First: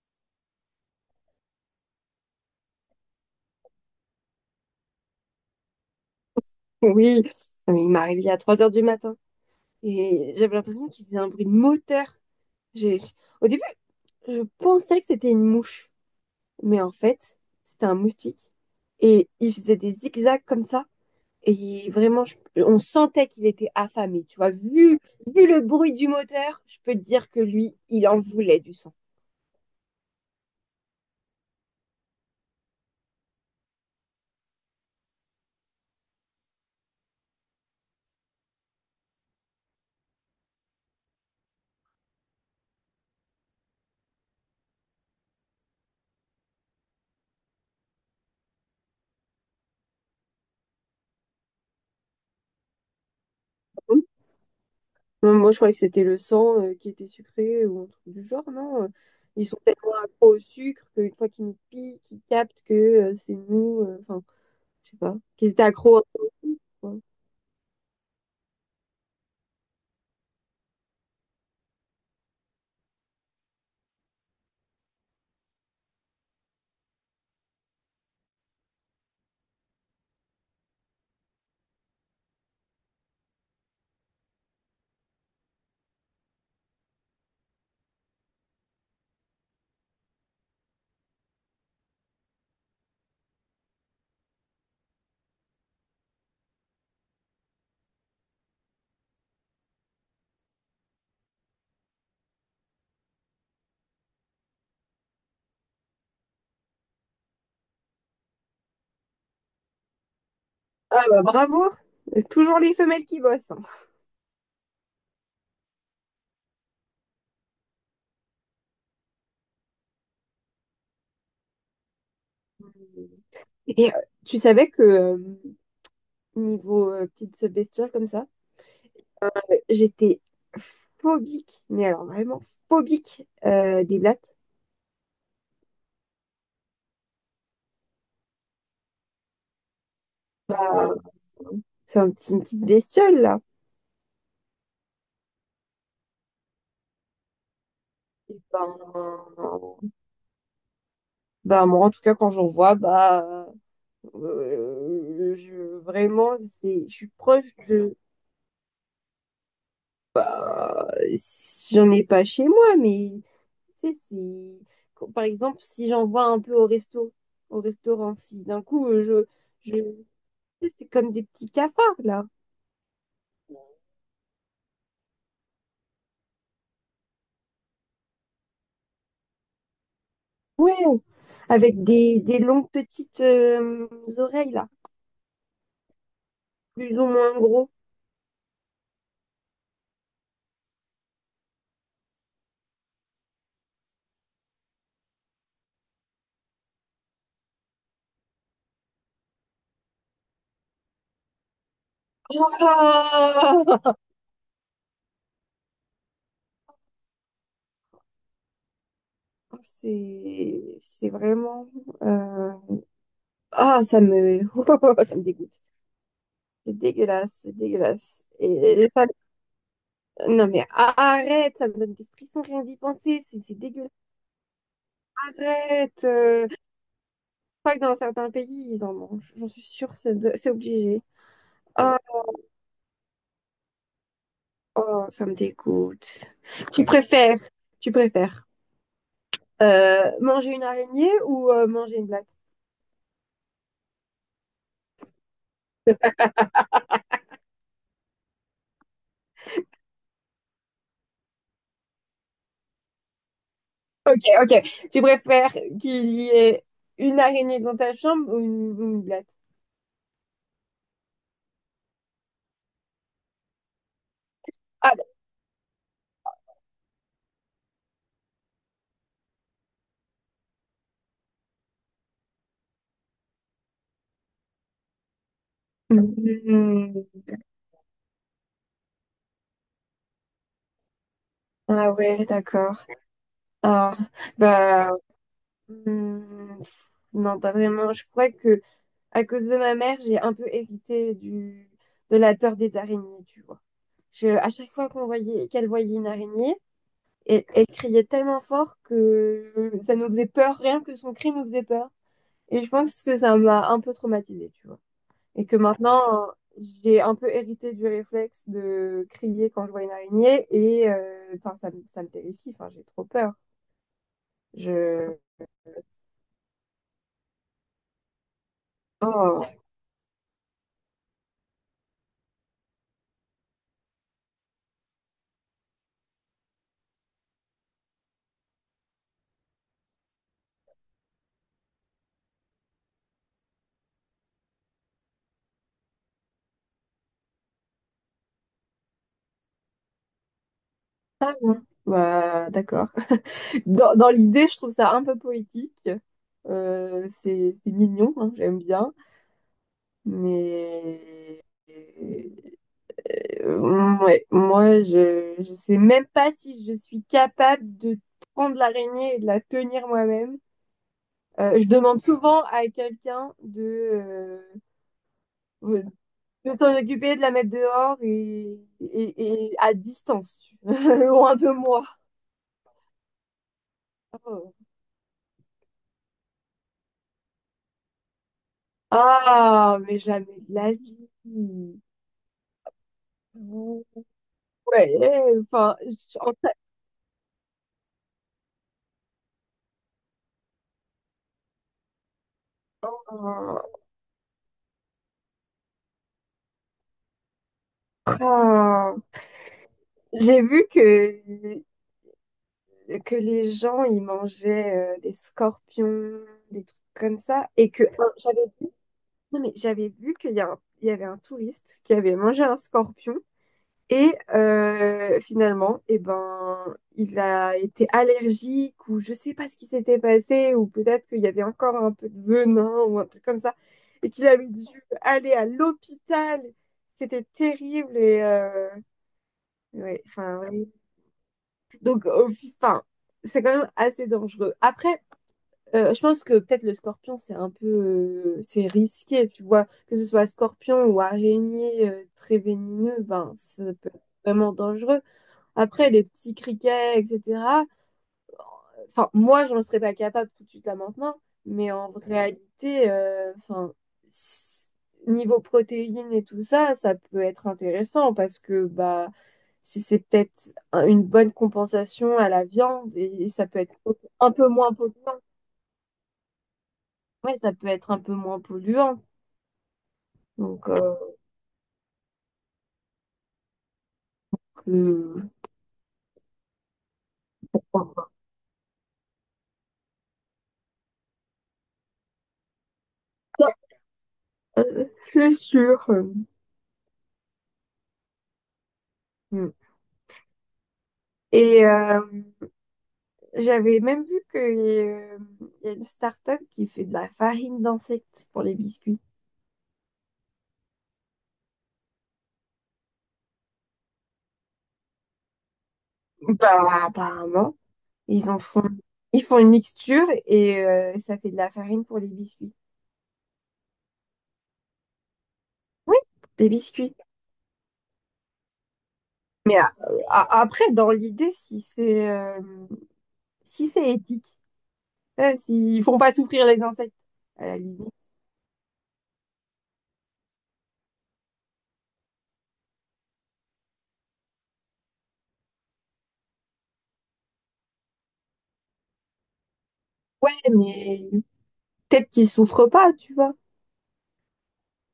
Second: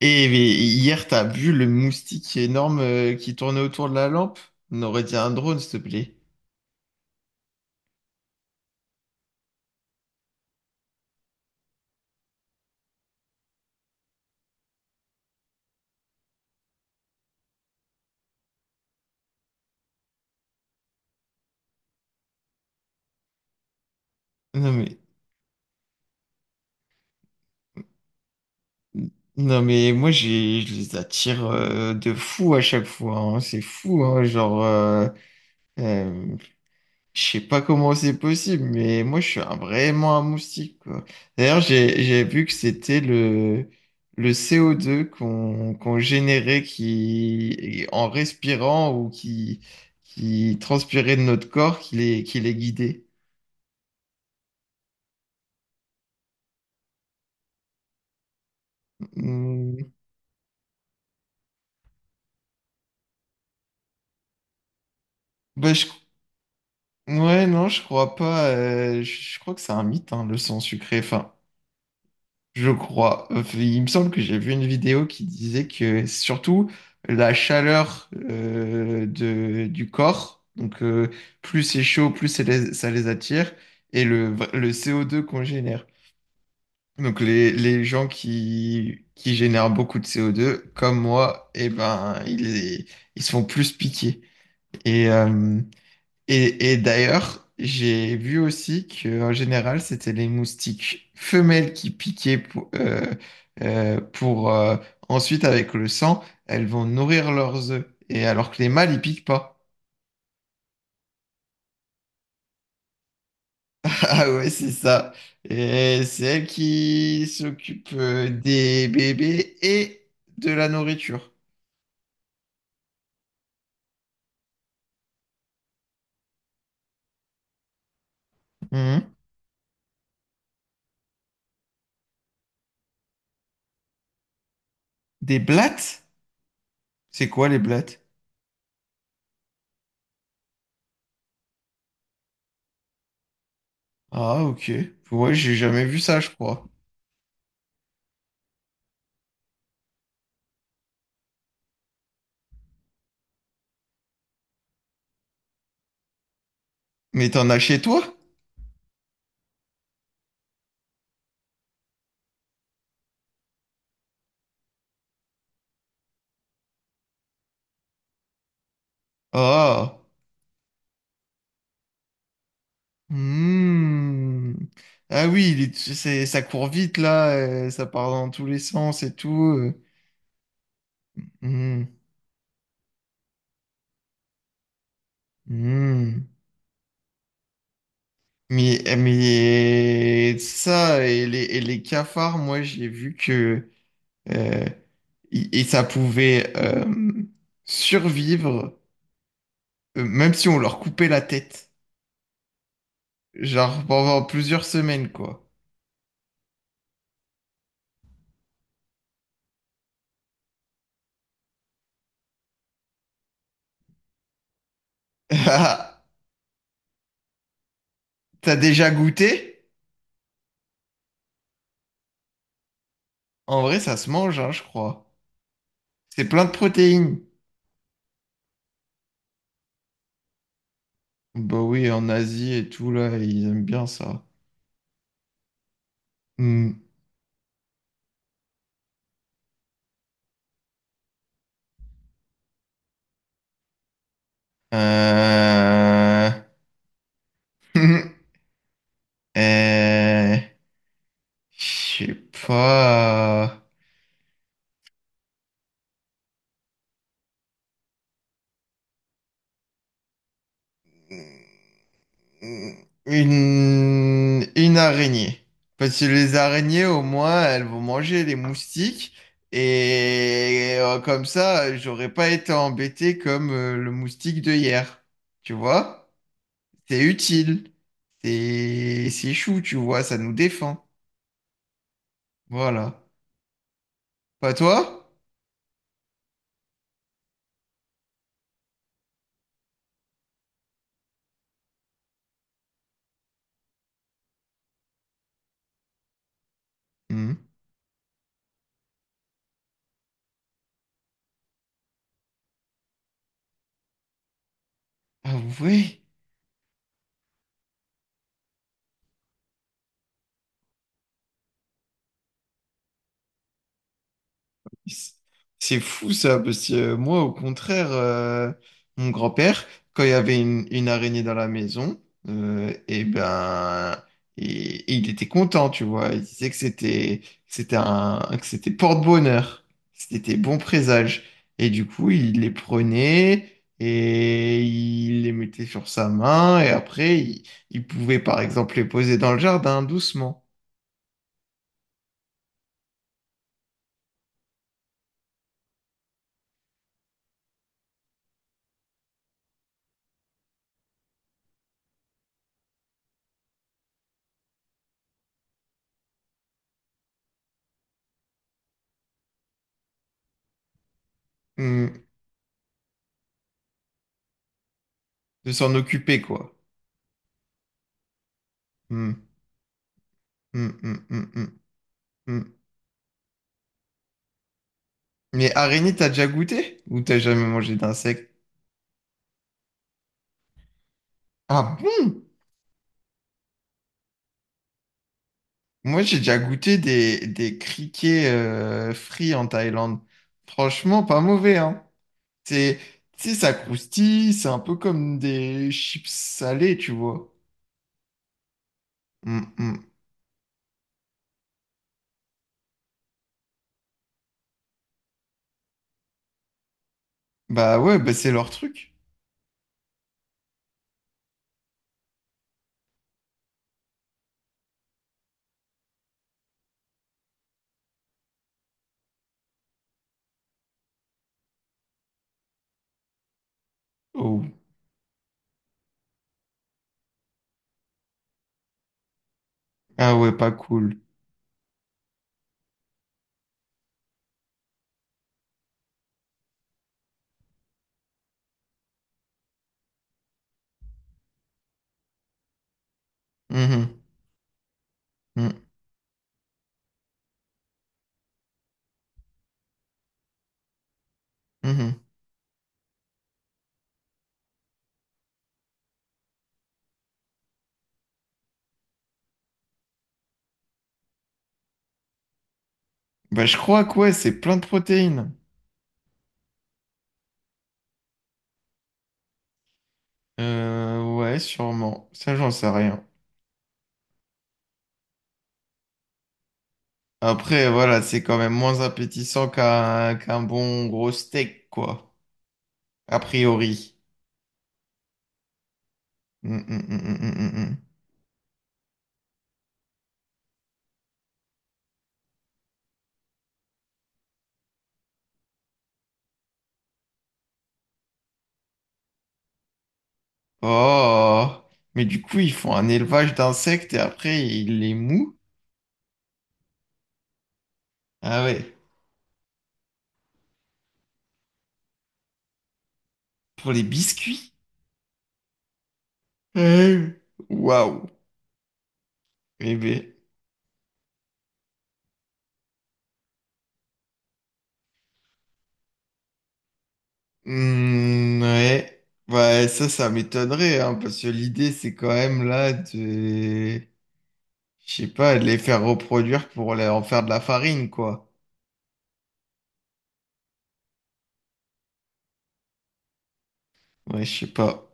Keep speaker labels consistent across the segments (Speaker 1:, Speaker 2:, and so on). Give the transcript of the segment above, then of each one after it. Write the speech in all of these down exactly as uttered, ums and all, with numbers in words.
Speaker 1: Et, et hier, t'as vu le moustique énorme euh, qui tournait autour de la lampe? On aurait dit un drone, s'il te plaît.
Speaker 2: Oui. Non, mais il m'a réveillée à trois heures du matin et j'avais l'impression qu'il faisait un bruit de moteur. J'ai... j'- Au début, je pensais que c'était une mouche, mais en fait, c'était un moustique. Et il faisait des zigzags comme ça. Et vraiment, je- on sentait qu'il était affamé, tu vois.
Speaker 1: Non mais,
Speaker 2: Vu, vu le bruit du moteur, je peux te dire que lui, il en voulait du sang.
Speaker 1: non mais moi, j'ai, je les attire euh, de fou à chaque fois, hein. C'est fou, hein, genre. euh, euh, Je sais pas comment c'est possible, mais moi je suis un- vraiment un moustique, quoi. D'ailleurs, j'ai j'ai vu que c'était le, le C O deux qu'on qu'on générait qui, en respirant ou qui, qui transpirait de notre corps qui les, qui les guidait.
Speaker 2: Hum. Euh, Moi, je croyais que c'était le sang euh, qui était sucré ou un truc du genre, non? euh, Ils sont
Speaker 1: Hmm.
Speaker 2: tellement accros au sucre qu'une fois qu'ils nous piquent, ils captent que euh, c'est nous. Euh, enfin, je sais pas. Qu'ils étaient
Speaker 1: Bah, je-
Speaker 2: accros. Ouais.
Speaker 1: ouais, non, je crois pas. euh, je je crois que c'est un mythe, hein, le sang sucré. Enfin, je crois. Euh, Il me semble que j'ai vu une vidéo qui disait que surtout la chaleur euh, de, du corps, donc euh, plus c'est chaud, plus c'est les- ça les attire, et le, le C O deux qu'on génère. Donc les, les gens qui, qui génèrent beaucoup de C O deux, comme moi, eh ben, ils, ils se font plus piquer. Et, euh, et, et d'ailleurs, j'ai vu aussi que en général, c'était les moustiques femelles qui piquaient pour, euh, euh, pour euh, ensuite, avec le sang, elles vont nourrir leurs œufs. Et alors que les mâles, ils piquent pas.
Speaker 2: Ah bah bravo! Toujours les femelles qui bossent, hein.
Speaker 1: Ah ouais, c'est ça. Et c'est elles qui s'occupent euh, des bébés et de la nourriture.
Speaker 2: Et euh, tu savais que euh, niveau euh, petite bestiole comme ça,
Speaker 1: Mhm.
Speaker 2: j'étais phobique, mais alors vraiment phobique euh, des blattes.
Speaker 1: Des blattes? C'est quoi les blattes?
Speaker 2: Ah, C'est un petit- une petite bestiole là.
Speaker 1: Ah, ok. Ouais, j'ai jamais vu ça, je crois.
Speaker 2: Et ben, bah, moi, en tout cas, quand j'en vois, bah, euh, je, vraiment, c'est, je suis
Speaker 1: Mais t'en
Speaker 2: proche
Speaker 1: as chez
Speaker 2: de.
Speaker 1: toi?
Speaker 2: euh, J'en ai pas chez moi, mais tu sais, c'est. quand- par exemple, si j'en vois un peu au resto, au restaurant, si d'un coup, euh, je, je,
Speaker 1: Ah.
Speaker 2: tu sais, c'est comme des petits cafards, là.
Speaker 1: Hmm. Ah oui, il est- c'est, ça court vite là, euh, ça part dans tous les sens et tout. euh.
Speaker 2: Oui,
Speaker 1: Hmm.
Speaker 2: avec des, des longues petites euh, oreilles, là,
Speaker 1: Hmm.
Speaker 2: plus ou moins gros.
Speaker 1: Mais, mais ça et les, et les cafards, moi j'ai vu que euh, et et ça pouvait euh, survivre, euh, même si on leur coupait la tête, genre
Speaker 2: Ah
Speaker 1: pendant plusieurs semaines quoi.
Speaker 2: c'est, c'est vraiment. euh, Ah, ça me, ça me dégoûte. C'est dégueulasse, c'est dégueulasse. Et,
Speaker 1: T'as
Speaker 2: et
Speaker 1: déjà
Speaker 2: ça,
Speaker 1: goûté?
Speaker 2: non mais arrête, ça me donne des frissons rien d'y penser, c'est c'est
Speaker 1: En vrai,
Speaker 2: dégueulasse.
Speaker 1: ça se mange, hein, je crois.
Speaker 2: Arrête.
Speaker 1: C'est plein
Speaker 2: Euh,
Speaker 1: de
Speaker 2: je
Speaker 1: protéines.
Speaker 2: crois que dans certains pays, ils en mangent. J'en suis sûre, c'est de- c'est obligé.
Speaker 1: Bah oui,
Speaker 2: Oh,
Speaker 1: en Asie et tout, là, ils aiment bien ça.
Speaker 2: oh, ça me dégoûte.
Speaker 1: Hmm.
Speaker 2: Tu préfères, tu préfères euh, manger une araignée ou euh, manger une blatte?
Speaker 1: Euh... Euh, je sais pas.
Speaker 2: Ok, ok. Tu préfères qu'il y ait une araignée dans ta chambre ou une, ou une blatte?
Speaker 1: Une... Une
Speaker 2: Ah, bah.
Speaker 1: araignée. Parce que les araignées, au moins, elles vont manger les moustiques. Et euh, comme ça, j'aurais pas été embêté comme euh, le moustique de hier. Tu vois?
Speaker 2: Mhm.
Speaker 1: C'est utile. C'est c'est chou, tu vois, ça nous défend.
Speaker 2: Ah ouais, d'accord.
Speaker 1: Voilà.
Speaker 2: Ah.
Speaker 1: Pas
Speaker 2: Bah
Speaker 1: toi?
Speaker 2: hmm, non, pas vraiment. Je crois que à cause de ma mère, j'ai un peu hérité du de la peur des araignées, tu vois. Je, à chaque fois qu'on voyait qu'elle voyait une araignée, elle,
Speaker 1: Mhm.
Speaker 2: elle criait tellement fort que ça nous faisait peur, rien que son cri nous faisait peur. Et je pense que ça m'a un peu traumatisée, tu vois.
Speaker 1: Ah
Speaker 2: Et que
Speaker 1: ouais,
Speaker 2: maintenant, euh, j'ai un peu hérité du réflexe de crier quand je vois une araignée et euh, enfin ça, me- ça me terrifie, enfin j'ai trop peur.
Speaker 1: c'est
Speaker 2: Je.
Speaker 1: c'est fou ça, parce que euh, moi au contraire, euh, mon
Speaker 2: Oh,
Speaker 1: grand-père, quand il y avait une, une araignée dans la maison, euh, eh ben, il, il était content, tu vois. Il disait que c'était, que c'était un, que c'était porte-bonheur, c'était bon présage. Et du coup, il les prenait et il les mettait sur sa main et après, il, il pouvait par exemple les poser dans le jardin doucement.
Speaker 2: ah, bah, d'accord. Dans, dans l'idée, je trouve ça un peu poétique. Euh, c'est c'est mignon, hein, j'aime bien. Mais euh, ouais, moi, je, je sais même pas si je suis capable de prendre l'araignée et de la tenir moi-même. Euh, je demande
Speaker 1: Mmh.
Speaker 2: souvent à quelqu'un de, euh,
Speaker 1: De s'en
Speaker 2: euh,
Speaker 1: occuper,
Speaker 2: de
Speaker 1: quoi.
Speaker 2: s'en occuper, de la mettre dehors et,
Speaker 1: Hmm,
Speaker 2: et, et à distance,
Speaker 1: hmm, hmm, hmm,
Speaker 2: loin
Speaker 1: hmm,
Speaker 2: de moi.
Speaker 1: hmm.
Speaker 2: Oh.
Speaker 1: Mais araignée, t'as déjà goûté? Ou t'as jamais mangé d'insectes?
Speaker 2: Ah, mais jamais de la vie.
Speaker 1: Ah bon?
Speaker 2: Ouais, euh, enfin, j-
Speaker 1: Moi, j'ai
Speaker 2: en
Speaker 1: déjà
Speaker 2: fait,
Speaker 1: goûté des, des criquets euh, frits en Thaïlande. Franchement, pas mauvais, hein. C'est, tu sais, ça
Speaker 2: euh,
Speaker 1: croustille, c'est un peu comme des chips salées, tu vois.
Speaker 2: ah,
Speaker 1: Hmm, hmm.
Speaker 2: j'ai vu que, que les gens, ils mangeaient euh, des scorpions, des trucs comme ça, et
Speaker 1: Bah
Speaker 2: que
Speaker 1: ouais,
Speaker 2: ah,
Speaker 1: bah c'est
Speaker 2: j'avais
Speaker 1: leur
Speaker 2: vu,
Speaker 1: truc.
Speaker 2: non, mais j'avais vu qu'il y a un- il y avait un touriste qui avait mangé un scorpion. Et euh, finalement, eh ben, il a été allergique ou je sais pas ce qui s'était passé ou peut-être qu'il y avait encore un peu de venin ou un truc comme ça et qu'il
Speaker 1: Oh.
Speaker 2: avait dû aller à l'hôpital. C'était terrible et euh, ouais,
Speaker 1: Ah ouais,
Speaker 2: enfin
Speaker 1: pas
Speaker 2: ouais.
Speaker 1: cool.
Speaker 2: Donc au fi- enfin, c'est quand même assez dangereux. Après, euh, je pense que peut-être le scorpion c'est un peu euh, c'est risqué, tu vois, que ce soit scorpion ou araignée euh, très vénéneux, ben ça peut être
Speaker 1: Mhm,
Speaker 2: vraiment dangereux.
Speaker 1: mhm,
Speaker 2: Après, les petits criquets, et cetera. Enfin, moi, j'en serais pas capable tout de suite là maintenant, mais en
Speaker 1: mhm.
Speaker 2: réalité, euh, enfin, s- niveau protéines et tout ça, ça peut être intéressant parce que bah, c'est c'est peut-être un- une bonne compensation à la viande et, et
Speaker 1: Bah
Speaker 2: ça
Speaker 1: je
Speaker 2: peut être
Speaker 1: crois que ouais,
Speaker 2: un
Speaker 1: c'est
Speaker 2: peu
Speaker 1: plein de
Speaker 2: moins polluant.
Speaker 1: protéines.
Speaker 2: Ouais, ça peut être un peu moins polluant. Donc, euh,
Speaker 1: Euh, ouais, sûrement. Ça, j'en sais rien.
Speaker 2: que-
Speaker 1: Après, voilà, c'est quand même moins appétissant qu'un qu'un bon gros steak, quoi. A priori.
Speaker 2: c'est sûr.
Speaker 1: Mm, mm, mm, mm, mm, mm, mm.
Speaker 2: Mm. Et euh, j'avais même vu qu'il y a une start-up qui fait de la farine d'insectes pour les biscuits.
Speaker 1: Oh! Mais du coup, ils font un élevage d'insectes et après, ils les mouent.
Speaker 2: Bah, apparemment, ils en
Speaker 1: Ah
Speaker 2: font,
Speaker 1: ouais.
Speaker 2: ils font une mixture et euh, ça fait de la farine pour les biscuits.
Speaker 1: Pour les biscuits?
Speaker 2: Oui, des biscuits.
Speaker 1: Euh, Waouh!
Speaker 2: Mais a-
Speaker 1: Eh ben.
Speaker 2: a- Après, dans l'idée, si c'est euh, si c'est éthique, euh, s'ils font pas souffrir les insectes, à la limite.
Speaker 1: Hmm, ouais. Ouais, ça, ça m'étonnerait, hein, parce que l'idée, c'est quand même là de... Je sais pas, les faire reproduire pour les- en faire de la farine, quoi.
Speaker 2: Ouais, mais peut-être qu'ils souffrent pas, tu vois.
Speaker 1: Ouais, je sais pas.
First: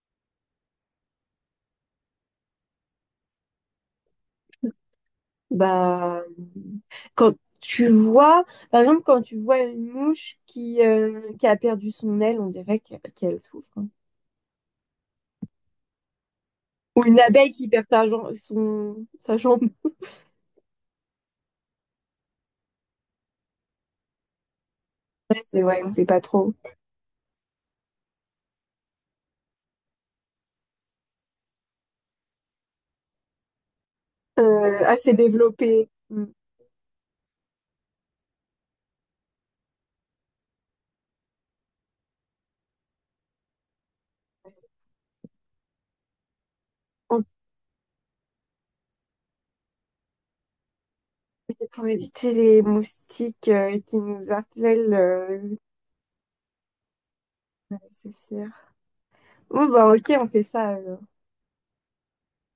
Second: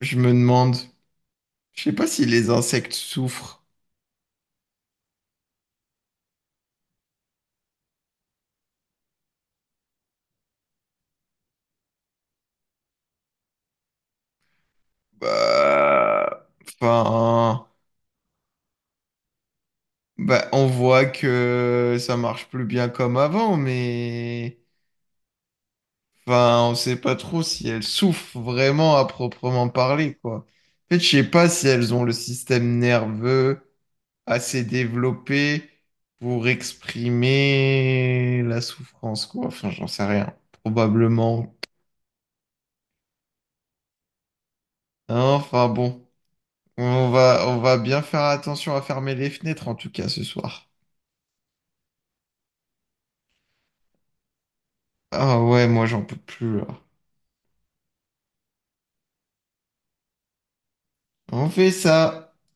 Speaker 1: Je me demande. Je sais pas si les insectes souffrent.
Speaker 2: Bah, quand tu vois, par exemple, quand tu vois une mouche qui, euh, qui a perdu son aile, on dirait que- qu'elle souffre, hein.
Speaker 1: Bah,
Speaker 2: Ou une abeille
Speaker 1: enfin,
Speaker 2: qui perd sa, jam- son, sa jambe.
Speaker 1: bah, on voit que ça marche plus bien comme avant, mais
Speaker 2: C'est ouais, on sait pas trop.
Speaker 1: enfin, on sait pas trop si elles souffrent vraiment à proprement parler, quoi. En fait, je sais pas si elles ont le système nerveux assez
Speaker 2: Euh, assez
Speaker 1: développé
Speaker 2: développé. Mm.
Speaker 1: pour exprimer la souffrance, quoi. Enfin, j'en sais rien. Probablement. Hein, enfin bon, on
Speaker 2: On-.
Speaker 1: va, on va bien faire attention à fermer les fenêtres en tout cas ce soir.
Speaker 2: Pour éviter les moustiques euh, qui nous harcèlent,
Speaker 1: Ah
Speaker 2: euh,
Speaker 1: ouais, moi j'en peux plus là.
Speaker 2: ouais, c'est sûr. Bon, bah, ok, on fait ça, alors.
Speaker 1: On fait ça.